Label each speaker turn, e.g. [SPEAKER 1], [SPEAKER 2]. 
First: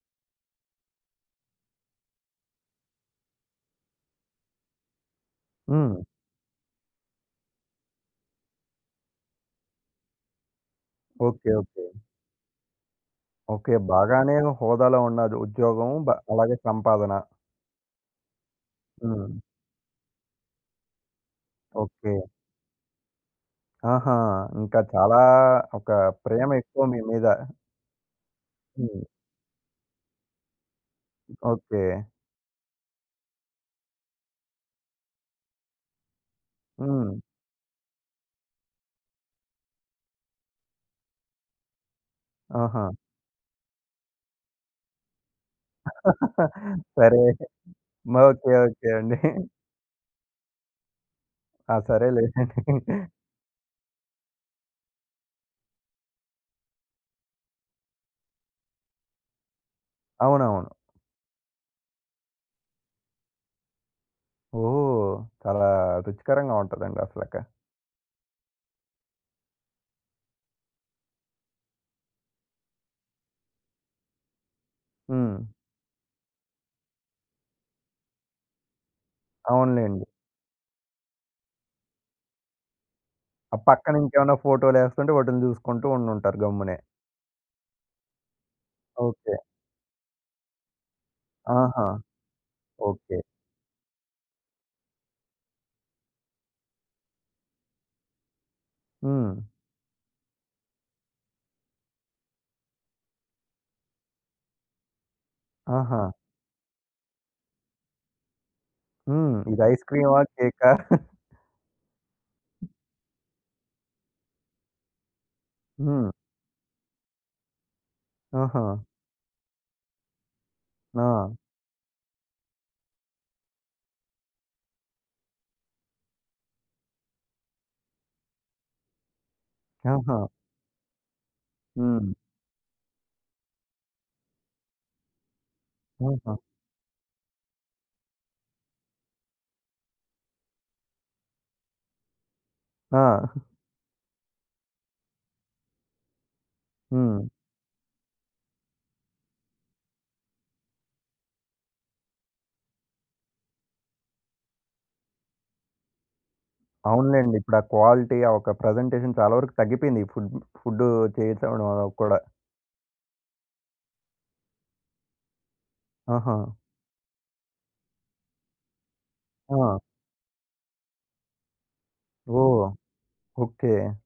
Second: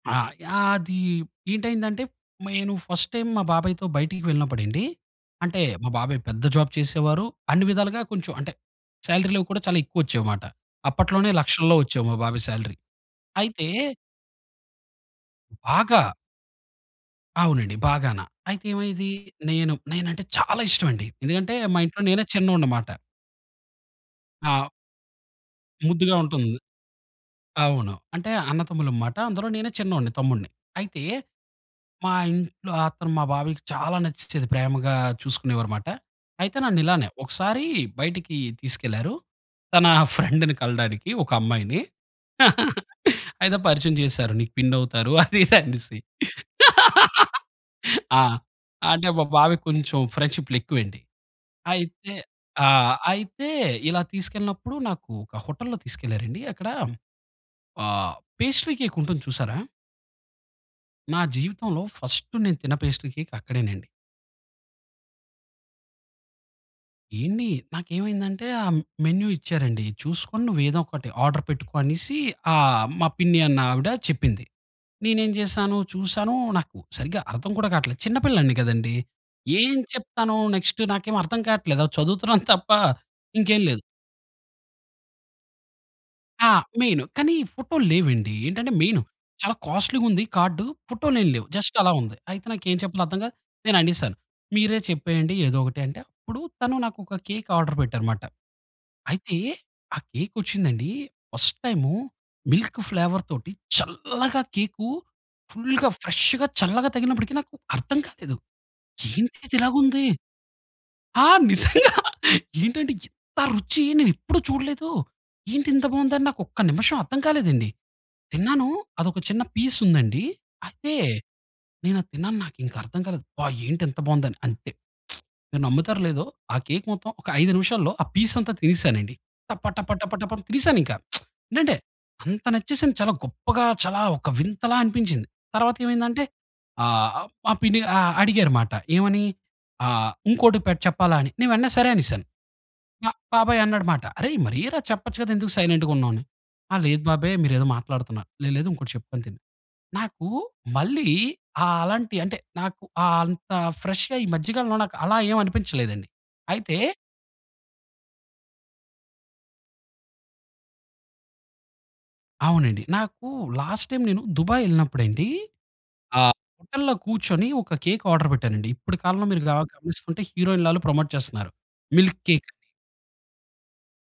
[SPEAKER 1] ఆ! యాది ఏంటైందంటే, నేను ఫస్ట్ టైమ్ మా బాబాయి‌తో బయటికి వెళ్ళినప్పుడండి, అంటే మా
[SPEAKER 2] హ్మ్.
[SPEAKER 1] బాబాయి పెద్ద జాబ్ చేసేవారు, అన్ని విధాలుగా కొంచెం అంటే, సాలరీలవి కూడా చాలా ఎక్కువొచ్చేవిమాట. అప్పట్లోనే
[SPEAKER 2] ఓకే.
[SPEAKER 1] లక్షల్లో
[SPEAKER 2] ఓకే.
[SPEAKER 1] వచ్చేవి మా బాబాయి సాలరీ. అయితే
[SPEAKER 2] ఓకే. బాగానే ఒక హోదాలో ఉన్నాది ఉద్యోగం,
[SPEAKER 1] బాగా.
[SPEAKER 2] బ అలాగే సంపాదన.
[SPEAKER 1] అవునండి బాగాన. అయితే ఏమయ్యేదీ,
[SPEAKER 2] హ్మ్.
[SPEAKER 1] నేను నేనంటే చాల ఇష్టమండి. ఎందుకంటే మా ఇంట్లో
[SPEAKER 2] ఓకే.
[SPEAKER 1] నేనే చిన్నోడ్నిమాట.
[SPEAKER 2] ఆహా!
[SPEAKER 1] ఆ!
[SPEAKER 2] ఇంకా చాలా ఒక
[SPEAKER 1] ముద్దుగా ఉంటుంది.
[SPEAKER 2] ప్రేమెక్కువ మీ మీద.
[SPEAKER 1] అవును. అంటే
[SPEAKER 2] హ్మ్.
[SPEAKER 1] అన్నతమ్ములంమాట, అందులో నేనే చిన్నోడ్ని తమ్ముడ్ని. అయితే,
[SPEAKER 2] ఓకే.
[SPEAKER 1] మా ఇంట్లో అతను మా బాబాయికి చాలా నచ్చేచేది, ప్రేమగా చూసుకునేవారుమాట. అయితే నన్నిలానే,
[SPEAKER 2] హ్మ్.
[SPEAKER 1] ఒకసారి బయటికి తీసుకెళ్లారు, తనా ఫ్రెండుని కలడానికి, ఒక అమ్మాయిని.
[SPEAKER 2] ఆహా!
[SPEAKER 1] అయితే పరిచయం చేశారు, నీకు పిన్నవుతారు అది ఇదనేసి.
[SPEAKER 2] సరే.
[SPEAKER 1] ఆ!
[SPEAKER 2] ఓకే. ఓకే
[SPEAKER 1] అంటే
[SPEAKER 2] అండి.
[SPEAKER 1] మా బాబాయి కొంచెం ఫ్రెండ్‌షిప్పు‌లెక్కువండి.
[SPEAKER 2] ఆ!
[SPEAKER 1] అయితే
[SPEAKER 2] సరేలే.
[SPEAKER 1] ఆ! అయితే, ఇలా తీసుకెళ్ళినప్పుడు నాకు ఒక హోటల్‌లో తీసుకెళ్లారండి, అక్కడా ఆహ్, పేస్ట్రీ‌ కేకుంటుంది చూసారా!
[SPEAKER 2] అవునవును.
[SPEAKER 1] నా జీవితంలో ఫస్టు నేను తిన్న పేస్ట్రీ కేక్ అక్కడేనండి.
[SPEAKER 2] ఓహ్! చాలా రుచికరంగా ఉంటదండి అసలక.
[SPEAKER 1] ఏండీ! నాకేమైందంటే, ఆ మెన్యూ ఇచ్చారండి, "చూసుకొని నువ్వేదో ఒకటి ఆర్డర్ పెట్టుకో" అనేసీ, ఆహ్, మా పిన్ని అన్నావిడ చెప్పింది. నేనేం
[SPEAKER 2] హ్మ్.
[SPEAKER 1] చేసాను, చూసానూ, నాకు సరిగా అర్థం కూడా కాట్లేదు. చిన్నపిల్లాడిని కదండీ! ఏం
[SPEAKER 2] అవునులేండి.
[SPEAKER 1] చెప్తాను, నెక్స్టు నాకేం అర్థం కాట్లేదు. అలా చదువుతున్నాను తప్ప
[SPEAKER 2] ఆ
[SPEAKER 1] ఇంకేం లేదు.
[SPEAKER 2] పక్కనింకేమన్నా ఫోటో‌లేస్తుంటే, వాటిని చూసుకుంటూ ఉండుంటారు
[SPEAKER 1] ఆ!
[SPEAKER 2] గమ్మునే.
[SPEAKER 1] మెయిను, కానీ ఫోటోలు లేవండి. ఏంటంటే, మెయిను
[SPEAKER 2] ఓకే.
[SPEAKER 1] చాలా కాస్ట్లీగుంది కార్డు. పొటోలేం లేవు, జస్ట్
[SPEAKER 2] ఆహా!
[SPEAKER 1] అలా ఉంది. అయితే నాకెం చెప్పాలో అర్థం
[SPEAKER 2] ఓకే.
[SPEAKER 1] కాక నేననేసాను, మీరే చెప్పేయండి ఏదో ఒకటి అంటే, అప్పుడు తను నాకొక కేక్ ఆర్డర్ పెట్టారుమాట. అయితే,
[SPEAKER 2] హ్మ్.
[SPEAKER 1] ఆ కేకొచ్చిందండీ, ఫస్ట్‌ టైము, మిల్క్ ఫ్లేవర్‌తోటి చల్లగ కేకు ఫుల్‌గా,
[SPEAKER 2] ఆహా!
[SPEAKER 1] ఫ్రెష్‌గా, చల్లగా తగిలినప్పుడికి నాకు అర్థం కాలేదు.
[SPEAKER 2] హ్మ్.
[SPEAKER 1] ఏంటిది
[SPEAKER 2] ఇది
[SPEAKER 1] ఇలాగుంది!
[SPEAKER 2] ఐస్‌క్రీమా! కేకా!
[SPEAKER 1] ఆ! నిజంగా
[SPEAKER 2] హ్మ్.
[SPEAKER 1] ఏంటంటే ఇంత రుచి నేనెప్పుడు చూడలేదూ, ఏంటింత
[SPEAKER 2] హ్మ్.
[SPEAKER 1] బావుందని నాకొక్క నిమిషం అర్థం కాలేదండి. తిన్నానూ,
[SPEAKER 2] ఆహా!
[SPEAKER 1] అదొక చిన్న పీసుందండీ, అయితే
[SPEAKER 2] ఆ!
[SPEAKER 1] నేనది తిన్నాను, నాకింకా అర్థం కాలేదు, అబ్బా! ఏంటింత బాగుందని. అంతే, మీరు నమ్ముతారో లేదో, ఆ కేకు మొత్తం ఒక 5 నిమిషాల్లో, ఆ పీసంతా తినేసానండి. టప టప టప
[SPEAKER 2] ఆహా!
[SPEAKER 1] టప తినేసానింకా. ఏంటంటే,
[SPEAKER 2] హ్మ్.
[SPEAKER 1] అంత నచ్చేసింది చాలా గొప్పగా, చాలా ఒక వింతలా అనిపించింది. తరవాతేమైందంటే,
[SPEAKER 2] ఆహా!
[SPEAKER 1] ఆహ్, అహ్, మా పిన్ని అ అడిగారుమాట. ఏమని, ఆహ్, ఇంకోటి పె చెప్పాలా అని. నేను వెంట‌నే సరే అనేశాను. మా
[SPEAKER 2] ఆ!
[SPEAKER 1] బాబాయి అన్నాడుమాట, "అరేయ్! మరేరా, చెప్పచ్చు కదా, ఎందుకు సైలెంటుగున్నావు?" అని. ఆ! లేదు
[SPEAKER 2] హ్మ్.
[SPEAKER 1] బాబాయి మీరేదో మాట్లాడుతున్నారు. "లేదు, లేదు, ఇంకోటి చెప్పుకొని తిను." నాకూ మళ్ళీ ఆ అలాంటి అంటే, నాకు ఆ అంత ఫ్రెష్‌గా, ఈ మధ్యకాలంలో, నాకు అలా ఏం అనిపించలేదండి. అయితే
[SPEAKER 2] అవునులేండి. ఇప్పుడా క్వాలిటీ, ఆ ఒక ప్రజెంటేషన్ చాలా వరకు తగ్గిపోయింది ఈ ఫుడ్ ఫుడ్డు చేసేవాడు వాళ్ళకి కూడా.
[SPEAKER 1] అవునండి. నాకు లాస్ట్‌ టైమ్ నేను దుబాయ్ యెళ్ళినప్పుడండీ, ఆహ్,
[SPEAKER 2] ఆహా!
[SPEAKER 1] హోటల్‌లో కూర్చొని, ఒక కేక్ ఆర్డర్ పెట్టానండి, ఇప్పడి కాలంలో మీరు గ
[SPEAKER 2] ఆ!
[SPEAKER 1] గమనిస్తుంటే, హీరోయిన్లు ఆల్లు ప్రమోట్ చేస్తున్నారు. మిల్క్‌కేక్ అని.
[SPEAKER 2] ఓహ్! ఓకే.